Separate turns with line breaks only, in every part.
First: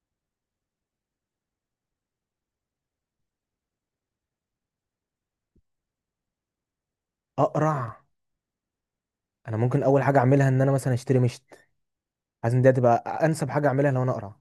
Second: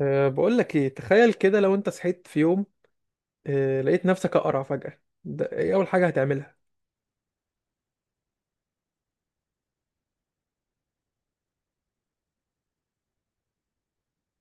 بقول لك ايه، تخيل كده لو انت صحيت في يوم لقيت نفسك اقرع فجأة، ده ايه اول حاجة هتعملها؟
اقرع. انا ممكن اول حاجه اعملها ان انا مثلا اشتري مشت، عايز ان دي تبقى انسب حاجه اعملها لو انا اقرع.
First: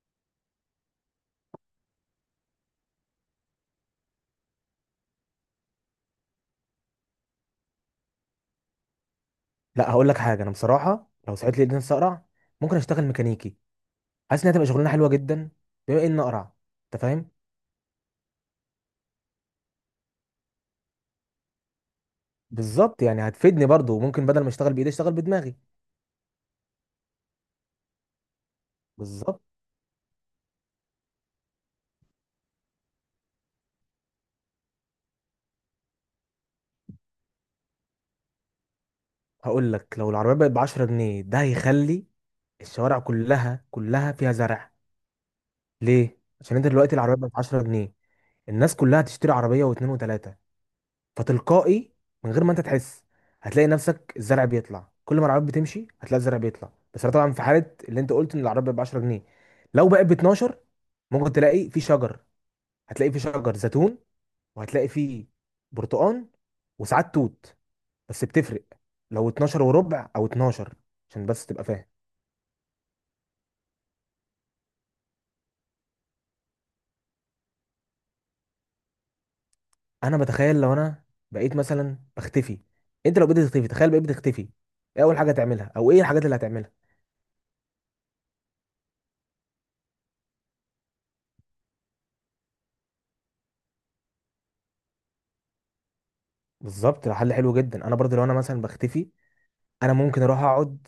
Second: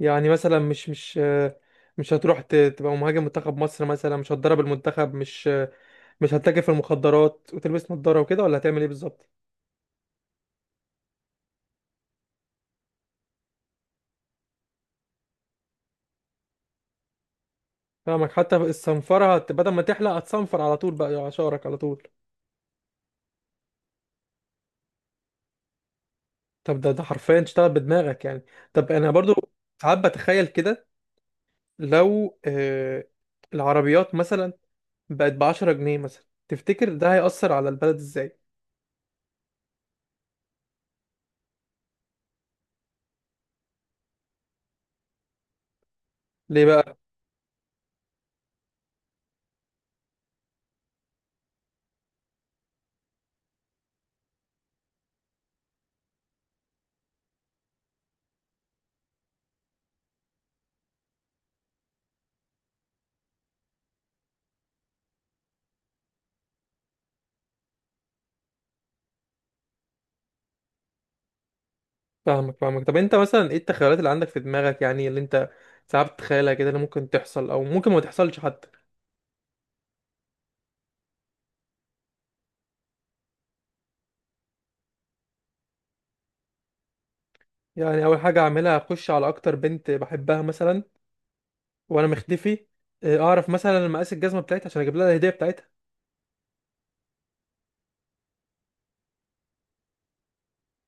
يعني مثلا مش هتروح تبقى مهاجم منتخب مصر مثلا، مش هتدرب المنتخب، مش هتتاجر في المخدرات وتلبس نظارة وكده، ولا هتعمل ايه بالظبط؟
لا، هقول لك حاجه، انا بصراحه لو صحيت لي نفسي اقرع ممكن اشتغل ميكانيكي، حاسس انها تبقى شغلانه حلوه جدا بما ان اقرع، انت فاهم.
فاهمك، حتى الصنفرة بدل ما تحلق هتصنفر على طول بقى على شعرك على طول.
بالظبط، يعني هتفيدني برضو، ممكن بدل ما اشتغل بايدي اشتغل بدماغي.
طب ده حرفيا تشتغل بدماغك يعني؟ طب انا برضو
بالظبط.
ساعات بتخيل كده، لو العربيات مثلا بقت بعشرة جنيه مثلا، تفتكر ده هيأثر على البلد ازاي؟
هقول لك، لو العربيه بقت ب 10 جنيه ده هيخلي الشوارع كلها فيها زرع. ليه؟ عشان
ليه
انت دلوقتي
بقى؟
العربيه بقت ب 10 جنيه، الناس كلها هتشتري عربيه واثنين وثلاثه، فتلقائي من غير ما انت تحس هتلاقي نفسك الزرع بيطلع، كل ما العربيات بتمشي هتلاقي الزرع بيطلع. بس ده طبعا في حاله اللي انت قلت ان العربيه ب 10 جنيه. لو بقت ب 12 ممكن تلاقي في شجر، هتلاقي في شجر زيتون، وهتلاقي فيه برتقان، وساعات توت. بس بتفرق لو 12 وربع او 12، عشان بس تبقى فاهم.
فاهمك فاهمك، طب انت مثلا ايه التخيلات اللي عندك في دماغك يعني، اللي انت ساعات بتتخيلها كده، اللي ممكن تحصل او ممكن ما تحصلش حتى؟
انا بتخيل لو انا بقيت مثلا بختفي. انت لو بقيت تختفي، تخيل بقيت بتختفي، ايه اول حاجه تعملها او ايه الحاجات اللي هتعملها؟
يعني اول حاجة اعملها اخش على اكتر بنت بحبها مثلا وانا مختفي، اه، اعرف مثلا مقاس الجزمة بتاعتها عشان اجيب لها الهدية بتاعتها.
بالظبط، ده حل حلو جدا. انا برضو لو انا مثلا بختفي، انا ممكن اروح اقعد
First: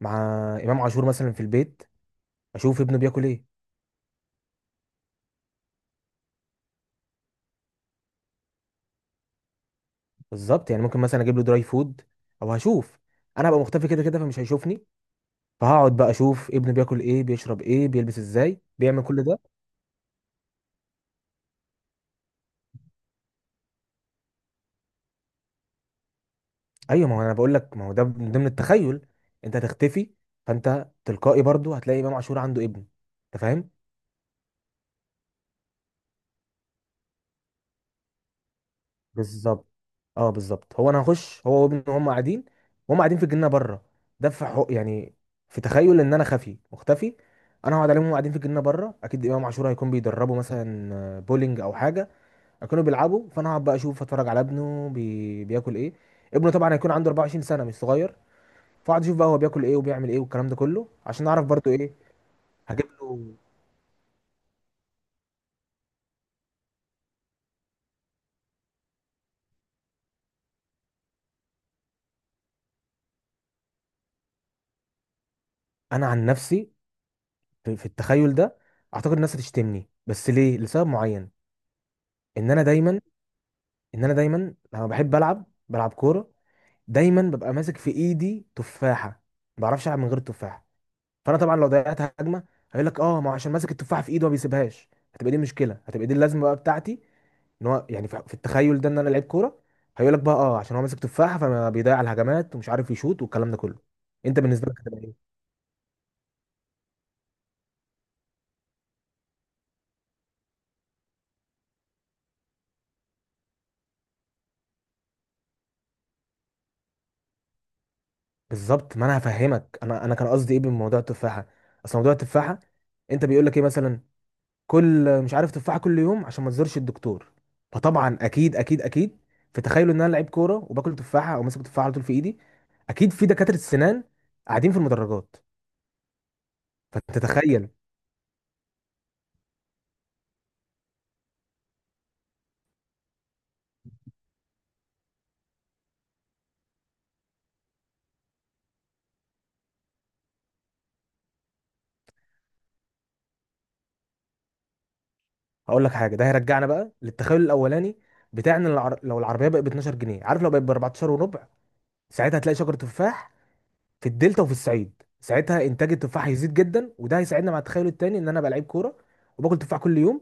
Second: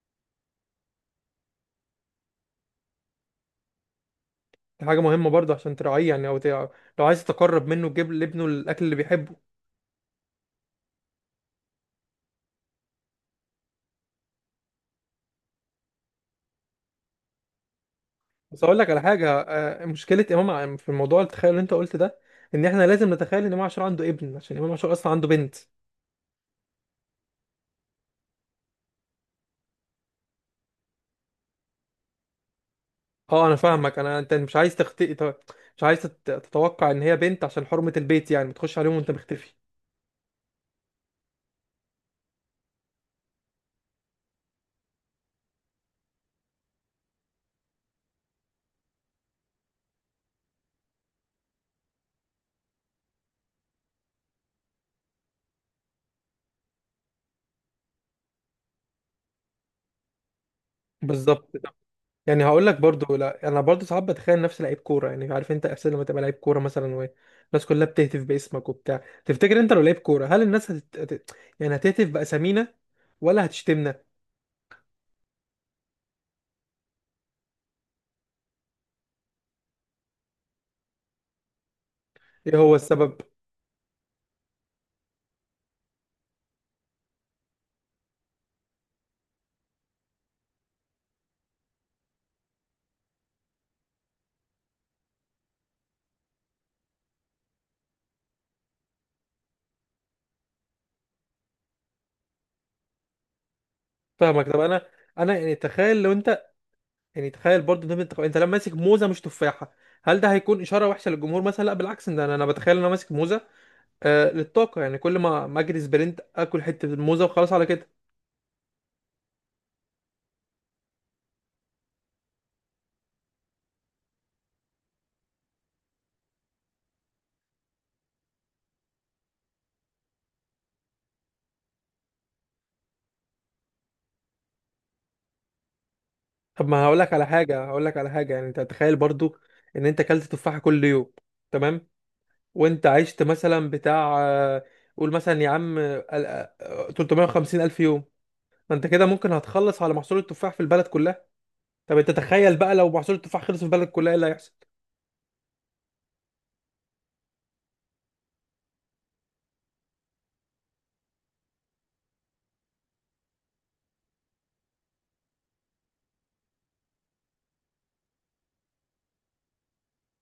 مع امام عاشور مثلا في البيت، اشوف ابنه بياكل ايه.
دي حاجة مهمة برضه عشان تراعيه يعني، لو عايز تقرب منه تجيب لابنه الاكل اللي بيحبه.
بالظبط، يعني ممكن مثلا اجيب له دراي فود. او هشوف، انا هبقى مختفي كده كده فمش هيشوفني، فهقعد بقى اشوف ابنه بياكل ايه، بيشرب ايه، بيلبس ازاي،
بس اقول لك على
بيعمل كل ده.
حاجه، مشكله امام في الموضوع التخيل اللي انت قلت ده، ان احنا لازم نتخيل ان امام عاشور عنده ابن، عشان امام عاشور اصلا عنده بنت.
ايوه، ما هو انا بقول لك ما هو ده من ضمن التخيل، انت هتختفي، فانت تلقائي برضو هتلاقي امام عاشور عنده ابن، انت
اه انا
فاهم.
فاهمك، انا انت مش عايز تخطئ، مش عايز تتوقع ان هي بنت عشان حرمه البيت يعني، ما تخش عليهم وانت مختفي.
بالظبط. اه، بالظبط، هو انا هخش هو وابنه وهم قاعدين، وهم قاعدين في الجنينه بره. ده في حق يعني في تخيل ان انا خفي مختفي، انا هقعد عليهم وهم قاعدين في الجنينه بره. اكيد امام عاشور هيكون بيدربوا مثلا بولينج او حاجه، هيكونوا بيلعبوا، فانا هقعد بقى اشوف، اتفرج على ابنه بياكل ايه. ابنه طبعا هيكون عنده 24 سنه مش صغير، فاقعد اشوف بقى هو بياكل ايه وبيعمل ايه والكلام ده كله، عشان اعرف
بالظبط،
برضو ايه.
يعني هقول لك
هجيب
برضو،
له.
لا انا برضو ساعات بتخيل نفسي لعيب كوره، يعني عارف انت احساس لما تبقى لعيب كوره مثلا والناس كلها بتهتف باسمك وبتاع، تفتكر انت لو لعيب كوره هل الناس يعني هتهتف باسامينا ولا هتشتمنا؟
انا عن نفسي في التخيل ده اعتقد الناس هتشتمني، بس ليه؟ لسبب معين، ان
ايه
انا
هو
دايما
السبب؟
ان انا دايما لما بحب العب بلعب كوره، دايما ببقى ماسك في ايدي تفاحه، ما بعرفش العب من غير التفاحه. فانا طبعا لو ضيعت هجمه هيقول لك اه ما هو عشان ماسك التفاحه في ايده ما بيسيبهاش. هتبقى دي مشكله، هتبقى دي اللازمه بقى بتاعتي، ان هو يعني في التخيل ده ان انا لعيب كوره، هيقول لك بقى اه عشان هو ماسك تفاحه فما بيضيع الهجمات ومش عارف يشوط والكلام ده كله. انت
فاهمك، طب
بالنسبه لك
انا
هتبقى ايه؟
انا يعني تخيل لو انت، يعني تخيل برضه ده انت لما ماسك موزه مش تفاحه، هل ده هيكون اشاره وحشه للجمهور مثلا؟ لا بالعكس، ده انا انا بتخيل ان انا ماسك موزه للطاقه، يعني كل ما اجري سبرنت اكل حته الموزه وخلاص على كده.
بالظبط. ما انا هفهمك، انا كان قصدي ايه بموضوع التفاحه. اصل موضوع التفاحه، انت بيقول لك ايه مثلا؟ كل مش عارف تفاحه كل يوم عشان ما تزورش الدكتور. فطبعا اكيد في تخيلوا ان انا لعيب كوره وباكل تفاحه او ماسك تفاحه على طول في ايدي، اكيد في دكاتره السنان قاعدين في المدرجات،
طب ما هقول لك على حاجه،
فتتخيل.
هقول لك على حاجه، يعني انت تخيل برضه ان انت اكلت تفاحه كل يوم، تمام؟ وانت عشت مثلا بتاع، قول مثلا يا عم، 350 الف يوم، ما انت كده ممكن هتخلص على محصول التفاح في البلد كلها، طب انت تخيل بقى لو محصول التفاح خلص في البلد كلها ايه اللي هيحصل؟
هقول لك حاجه، ده هيرجعنا بقى للتخيل الاولاني بتاعنا. لو العربيه بقت ب 12 جنيه، عارف لو بقت ب 14 وربع ساعتها هتلاقي شجر تفاح في الدلتا وفي الصعيد. ساعتها انتاج التفاح هيزيد جدا، وده هيساعدنا مع التخيل التاني ان انا بقى لعيب كوره، وباكل تفاح كل يوم،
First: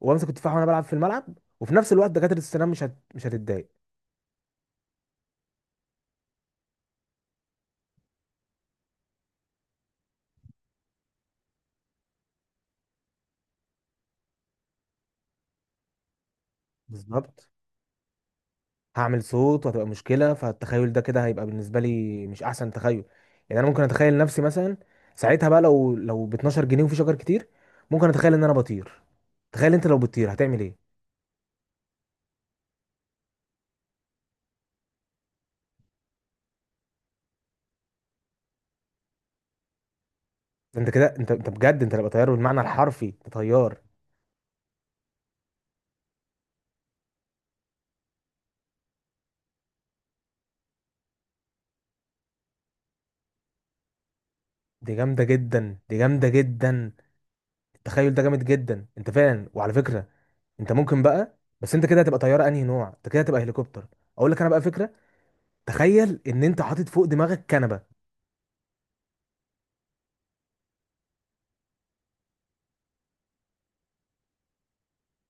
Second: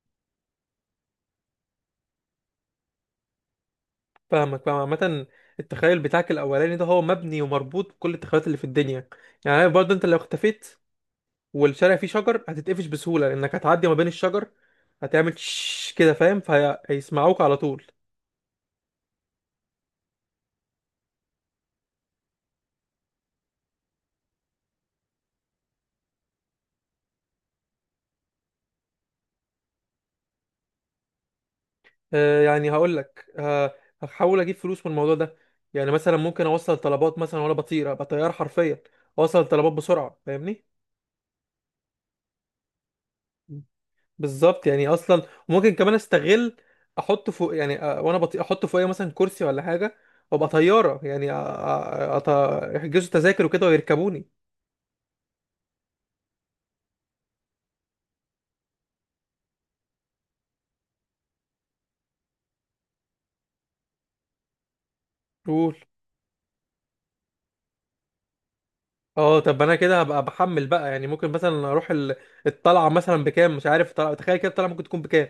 وبمسك التفاح وانا بلعب في الملعب، وفي نفس الوقت دكاتره السنان مش هتتضايق.
فاهمك، فاهم عامة، التخيل بتاعك الأولاني ده هو مبني ومربوط بكل التخيلات اللي في الدنيا، يعني عارف برضه أنت لو اختفيت والشارع فيه شجر هتتقفش بسهولة لأنك هتعدي ما بين الشجر، هتعمل شش كده، فاهم؟ فهيسمعوك
بالظبط.
على طول.
هعمل صوت وهتبقى مشكلة، فالتخيل ده كده هيبقى بالنسبة لي مش أحسن تخيل. يعني أنا ممكن أتخيل نفسي مثلا ساعتها بقى، لو ب 12 جنيه وفي شجر كتير، ممكن أتخيل إن أنا بطير. تخيل أنت لو بتطير هتعمل إيه؟
يعني هقول لك، هحاول أجيب فلوس من الموضوع ده، يعني مثلا ممكن أوصل طلبات مثلا وأنا بطير، أبقى طيار حرفيا، أوصل طلبات بسرعة، فاهمني؟
أنت كده، أنت بجد أنت هتبقى طيار بالمعنى الحرفي، أنت طيار.
بالظبط، يعني اصلا ممكن كمان استغل، احط فوق يعني، وانا بطيء احط فوقيه مثلا كرسي ولا حاجه، وابقى طياره يعني أط... يحجزوا تذاكر وكده ويركبوني.
دي جامدة جدا، دي جامدة جدا، التخيل ده جامد جدا أنت فعلا. وعلى فكرة أنت ممكن بقى، بس أنت كده هتبقى طيارة أنهي نوع؟ أنت كده هتبقى هليكوبتر. أقول لك أنا بقى فكرة،
قول.
تخيل إن أنت حاطط فوق دماغك كنبة.
اه طب انا كده هبقى بحمل بقى يعني، ممكن مثلا اروح الطلعه مثلا بكام، مش عارف، تخيل كده الطلعه ممكن تكون بكام؟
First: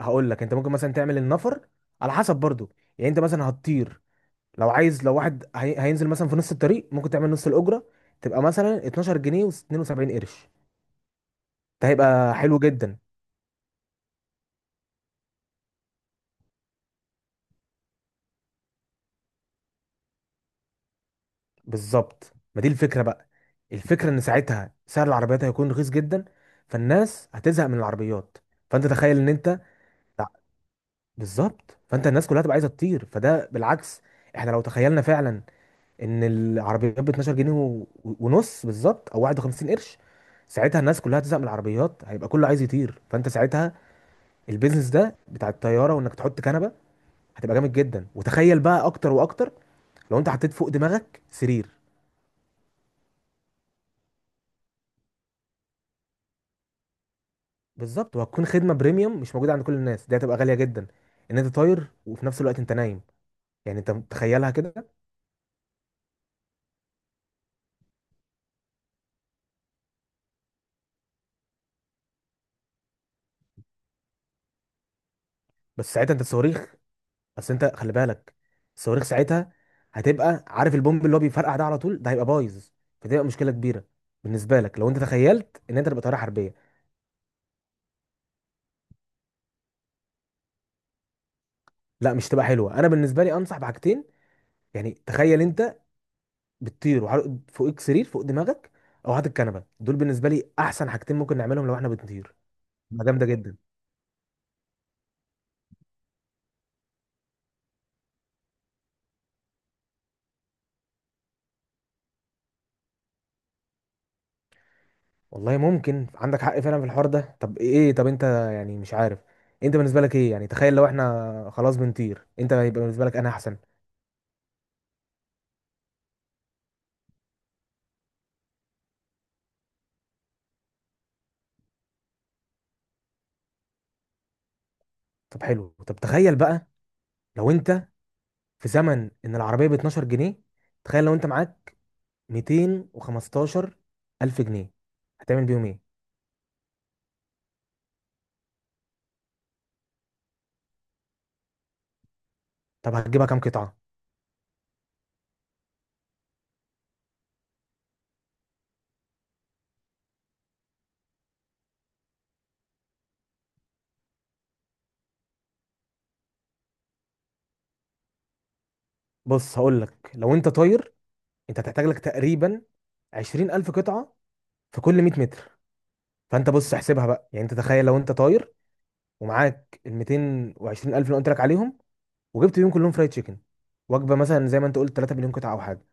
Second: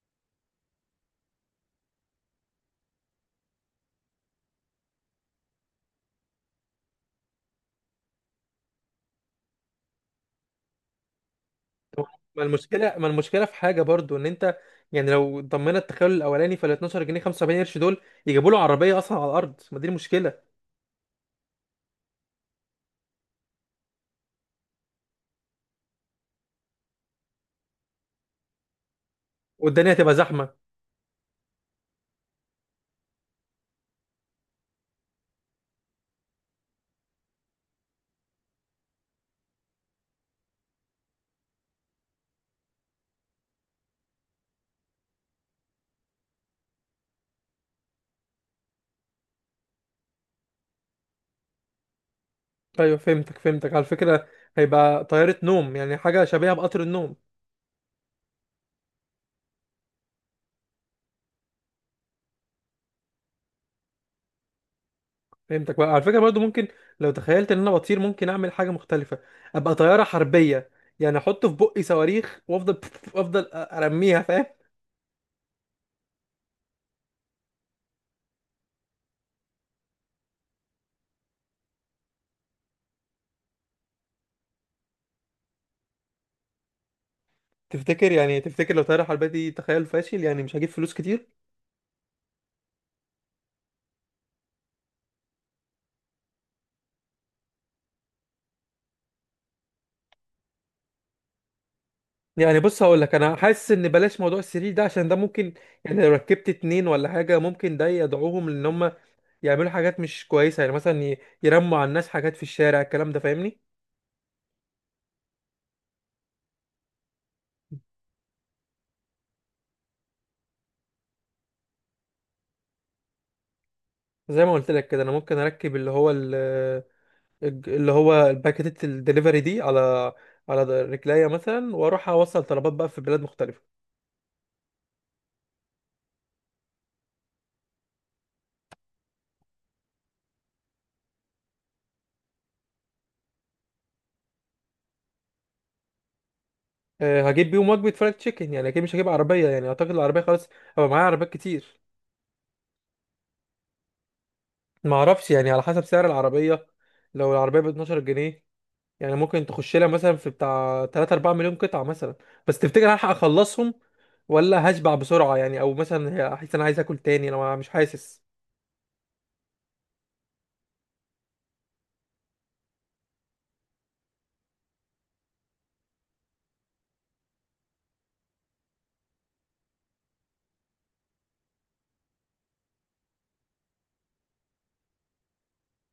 هقول لك انت ممكن مثلا تعمل النفر على حسب برضو، يعني انت مثلا هتطير، لو عايز، لو واحد هينزل مثلا في نص الطريق ممكن تعمل نص الاجره، تبقى مثلا 12 جنيه و72 قرش، ده
طب
هيبقى
ما
حلو
المشكله
جدا.
ما المشكله في حاجه برضو ان انت، يعني لو ضمينا التخيل الاولاني، فال 12 جنيه 75 قرش دول يجيبوا له عربيه اصلا على الارض، ما دي المشكله.
بالظبط، ما دي الفكره بقى. الفكره ان ساعتها سعر العربيات هيكون رخيص جدا، فالناس هتزهق من العربيات. فانت تخيل ان انت.
والدنيا هتبقى
لا.
زحمه.
بالظبط، فانت الناس كلها تبقى عايزه تطير، فده بالعكس. احنا لو تخيلنا فعلا ان العربيات ب 12 جنيه ونص بالظبط او 51 قرش، ساعتها الناس كلها هتزهق من العربيات، هيبقى كله عايز يطير، فانت ساعتها البيزنس ده بتاع الطياره وانك تحط كنبه هتبقى جامد جدا. وتخيل بقى اكتر واكتر، لو انت حطيت فوق دماغك سرير.
ايوه فهمتك فهمتك، على فكره هيبقى طياره نوم، يعني حاجه شبيهه بقطر النوم.
بالظبط، وهتكون خدمه بريميوم مش موجوده عند كل الناس، دي هتبقى غاليه جدا، ان انت طاير وفي نفس الوقت انت نايم. يعني انت تخيلها كده.
فهمتك، بقى على فكره برضو ممكن، لو تخيلت ان انا بطير ممكن اعمل حاجه مختلفه، ابقى طياره حربيه، يعني احط في بقي صواريخ وافضل افضل ارميها، فاهم؟
بس ساعتها انت الصواريخ، بس انت خلي بالك، الصواريخ ساعتها هتبقى عارف البومب اللي هو بيفرقع ده على طول، ده هيبقى بايظ، فتبقى مشكله كبيره بالنسبه لك لو انت تخيلت ان انت تبقى طياره حربيه.
تفتكر يعني، تفتكر لو طياره حربيه دي تخيل فاشل يعني مش هجيب فلوس كتير؟
لا مش تبقى حلوه. انا بالنسبه لي انصح بحاجتين، يعني تخيل انت بتطير فوقك سرير فوق دماغك، او هات الكنبه، دول بالنسبه لي احسن حاجتين ممكن نعملهم لو احنا بنطير،
يعني بص هقول
تبقى
لك،
جامده
انا
جدا.
حاسس ان بلاش موضوع السرير ده عشان ده ممكن، يعني لو ركبت اتنين ولا حاجه ممكن ده يدعوهم لان هم يعملوا حاجات مش كويسه، يعني مثلا يرموا على الناس حاجات في الشارع، الكلام ده فاهمني؟
والله ممكن عندك حق فعلا في الحوار ده. طب ايه، طب انت يعني مش عارف، انت بالنسبه لك ايه؟ يعني تخيل لو احنا خلاص بنطير، انت هيبقى بالنسبه لك انا احسن.
زي ما قلت لك كده، انا ممكن اركب اللي هو اللي هو الباكيت الدليفري دي على على رجليا مثلا، واروح اوصل طلبات بقى في بلاد مختلفه.
طب حلو، طب تخيل بقى لو انت في زمن ان العربيه ب 12 جنيه، تخيل لو انت معاك 215 الف جنيه هتعمل بيهم ايه؟
هجيب بيهم وجبه فرايد تشيكن، يعني اكيد مش هجيب عربيه، يعني اعتقد العربيه خلاص هبقى معايا عربيات كتير.
طب هتجيبها كام قطعه؟
ما اعرفش يعني على حسب سعر العربيه، لو العربيه ب 12 جنيه، يعني ممكن تخش لها مثلا في بتاع 3 4 مليون قطعه مثلا، بس تفتكر هلحق اخلصهم ولا هشبع بسرعه؟ يعني او مثلا هحس انا عايز اكل تاني، انا مش حاسس.
بص هقول لك، لو انت طاير انت هتحتاج لك تقريبا 20000 الف قطعه في كل 100 متر. فانت بص احسبها بقى، يعني انت تخيل لو انت طاير ومعاك ال 220000 الف اللي قلت لك عليهم، وجبت بيهم كلهم فرايد تشيكن، وجبه مثلا زي ما انت قلت 3 مليون قطعه او حاجه،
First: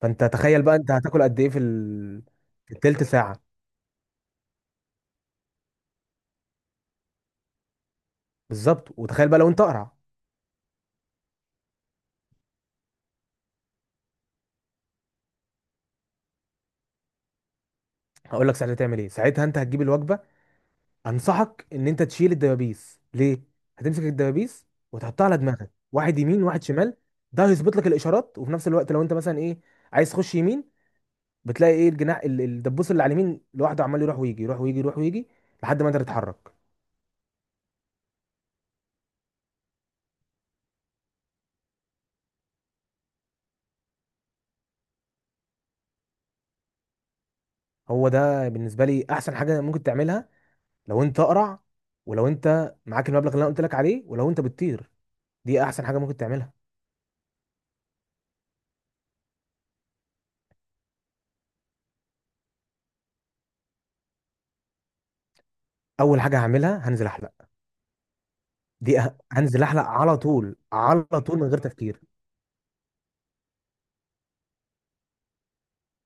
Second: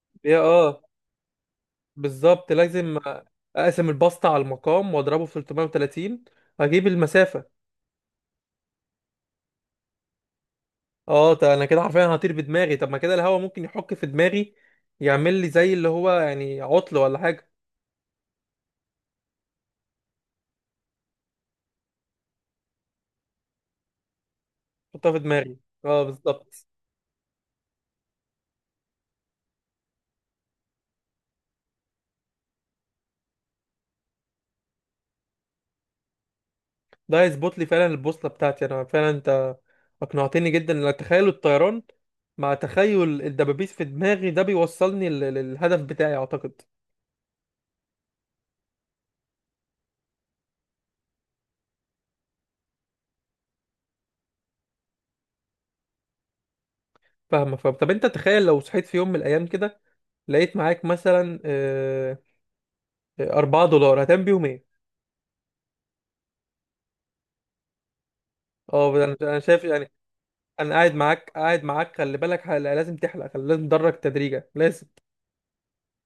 فانت
يا
تخيل بقى
اه
انت هتاكل قد ايه في
بالظبط،
في
لازم
التلت ساعه؟
اقسم الباستا على المقام واضربه في 330، اجيب المسافه.
بالظبط. وتخيل بقى لو انت اقرع.
اه ده انا كده حرفيا هطير بدماغي، طب ما كده الهواء ممكن يحك في دماغي، يعمل لي زي اللي هو يعني عطل ولا حاجه.
هقول لك ساعتها تعمل ايه. ساعتها انت هتجيب الوجبه، انصحك ان انت تشيل الدبابيس. ليه؟ هتمسك الدبابيس
احطها في
وتحطها على
دماغي،
دماغك،
اه
واحد يمين واحد
بالظبط،
شمال، ده هيظبط لك الاشارات. وفي نفس الوقت لو انت مثلا ايه عايز تخش يمين، بتلاقي ايه، الجناح الدبوس اللي على اليمين لوحده عمال يروح ويجي يروح ويجي يروح ويجي لحد ما انت تتحرك.
ده هيظبط لي فعلا البوصله بتاعتي، انا فعلا انت اقنعتني جدا، لأن تخيل الطيران مع تخيل الدبابيس في دماغي ده بيوصلني للهدف بتاعي اعتقد.
هو ده بالنسبه لي احسن حاجه ممكن تعملها لو انت اقرع، ولو انت معاك المبلغ اللي انا قلت لك عليه، ولو انت بتطير، دي احسن حاجه ممكن تعملها.
فاهمه فاهم، طب انت تخيل لو صحيت في يوم من الايام كده، لقيت معاك مثلا 4 دولار، هتعمل بيهم ايه؟
اول حاجه هعملها هنزل احلق. دي
اه أنا
هنزل
شايف
احلق
يعني.
على طول
انا قاعد
على
معاك،
طول من غير
قاعد معاك
تفكير.
خلي بالك، حلقة، لازم تحلق، خلي لازم تدرج تدريجة لازم.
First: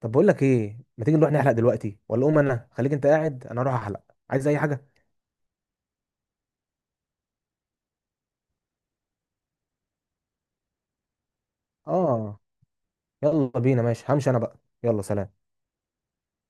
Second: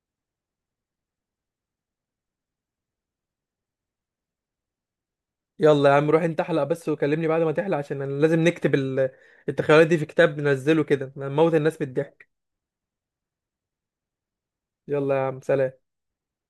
طب بقول لك ايه، ما تيجي نروح نحلق دلوقتي؟ ولا قوم انا، خليك انت قاعد انا اروح احلق، عايز اي حاجه؟
يلا يا عم روح انت احلق بس وكلمني بعد ما تحلق، عشان انا لازم نكتب التخيلات دي في كتاب ننزله كده نموت الناس من الضحك.
اه. يلا بينا، ماشي همشي انا بقى، يلا
يلا يا عم
سلام.
سلام.